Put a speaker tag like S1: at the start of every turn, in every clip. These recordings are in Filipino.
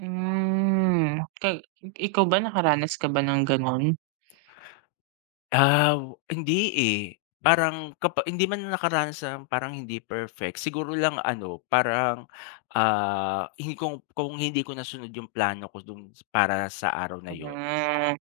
S1: Hmm, ka ikaw ba nakaranas ka ba ng gano'n?
S2: Ah, hindi, eh. Parang kapa hindi man nakaranas ng parang hindi perfect, siguro lang ano, parang, ah, hindi kung kung hindi ko nasunod yung plano ko dun para sa araw na 'yon.
S1: Hmm.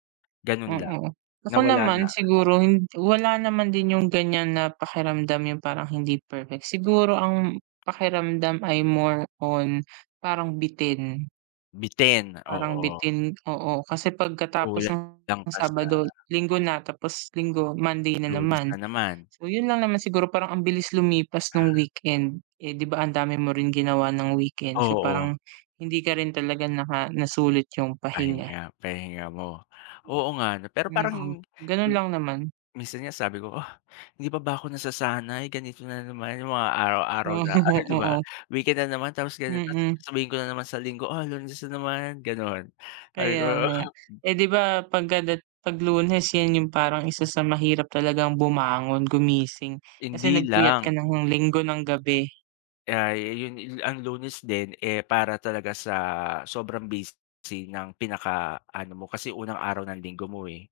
S2: Gano'n lang.
S1: Mm, ako
S2: Nawala na.
S1: naman siguro hi wala naman din yung ganiyan na pakiramdam yung parang hindi perfect, siguro ang pakiramdam ay more on parang bitin.
S2: Bitin,
S1: Parang
S2: oo.
S1: bitin, oo. Kasi
S2: Kula
S1: pagkatapos ng
S2: ng ka sa
S1: Sabado, Linggo na tapos Linggo, Monday na
S2: Lunes
S1: naman.
S2: na naman.
S1: So, 'yon lang naman siguro parang ang bilis lumipas nung weekend. Eh, di ba ang dami mo rin ginawa ng weekend. So,
S2: Oo.
S1: parang hindi ka rin talaga naka nasulit yung pahinga.
S2: Pahinga, pahinga mo. Oo nga, ano? Pero parang hin
S1: Mm, gano'n
S2: lo
S1: lang naman.
S2: minsan nga sabi ko, "Ah, hindi pa ba ako nasasanay ganito na naman yung mga araw-araw
S1: Ah,
S2: na ano, di ba,
S1: oo.
S2: weekend na naman tapos ganito,"
S1: Mm.
S2: sabihin ko na naman sa Linggo, "Ah, Lunes na naman," gano'n. Sabi
S1: Kaya
S2: ko oh
S1: nga. Eh,
S2: gi
S1: di ba pagdada 'pag Lunes, 'yan yung parang 1 sa mahirap talagang bumangon, gumising. Kasi
S2: Hindi
S1: nagpuyat ka
S2: lang.
S1: ng Linggo ng gabi.
S2: Kaya, ah, yun yun ang Lunes din, eh, para talaga sa sobrang busy ng pinakaano mo, kasi unang araw ng Linggo mo, eh.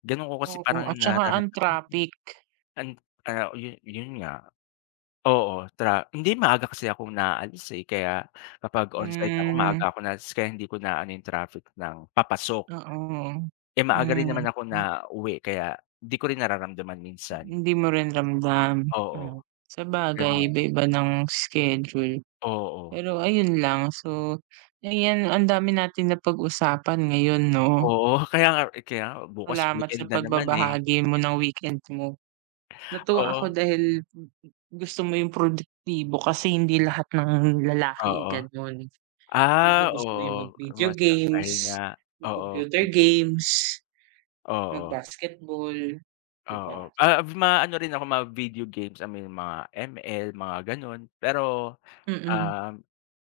S2: Gano'n ko kasi pa [unintelligible]
S1: Oo,
S2: rang
S1: at saka
S2: nararamdaman.
S1: ang traffic.
S2: And, ah, yun, yun nga, oo, tra hindi maaga kasi akong naalis, eh, kaya kapag onsite ako
S1: [unintelligible]
S2: maaga ako naalis kaya hindi ko naano yung traffic ng papasok.
S1: Oo, hmm.
S2: Eh, maaga rin naman ako
S1: Hmm.
S2: nauwi kaya di ko rin nararamdaman minsan.
S1: Hindi mo rin ramdam,
S2: Oo,
S1: ah, sabagay
S2: gano'n.
S1: iba-iba ng schedule.
S2: Oo.
S1: Pero ayun lang. So, ayan, ang dami natin na pag-usapan ngayon, 'no?
S2: Oo, kaya nga kaya nga bukas
S1: Salamat
S2: weekend
S1: sa
S2: na naman eh.
S1: pagbabahagi mo ng weekend mo. Natuwa
S2: Oh.
S1: ako dahil gusto mo yung produktibo kasi hindi lahat ng lalaki
S2: Oo.
S1: gano'n, yung iba
S2: Ah,
S1: gusto yung
S2: oo,
S1: mag-video
S2: mas
S1: games,
S2: pahinga, oo.
S1: mag-computer
S2: Video games.
S1: games,
S2: Oo.
S1: mag-basketball, di ba?
S2: Oo, ah, maano rin ako ma-video games, I mean mga ML, mga gano'n. Pero,
S1: Mm.
S2: ah,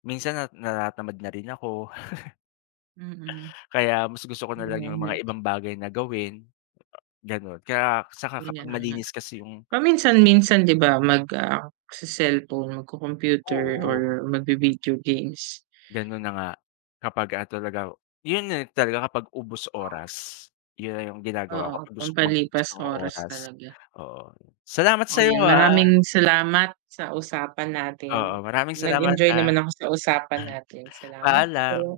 S2: minsan nat natatamad na rin ako.
S1: Mm.
S2: Kaya mas gusto ko nalang yung mga
S1: [unintelligible]
S2: ibang bagay na gawin, gano'n. Kaya tsaka
S1: Kaya
S2: kapag
S1: nga.
S2: malinis kasi yung
S1: Paminsan-minsan di ba, mag, ah, sa cellphone magco-computer or
S2: Oo.
S1: magvi-video games.
S2: Gano'n na nga kapag, ah, talaga o yun nga talaga kapag ubos oras. Yun na yung ginagawa ko
S1: Oo,
S2: kapag gusto kong mag-ubos
S1: pampalipas
S2: ng
S1: oras
S2: oras,
S1: talaga.
S2: oo. Salamat sa'yo,
S1: Ayan,
S2: ah.
S1: maraming salamat sa usapan
S2: Oo,
S1: natin.
S2: maraming salamat,
S1: Nag-enjoy
S2: ah.
S1: naman ako sa usapan natin. Salamat
S2: Paalam.
S1: po.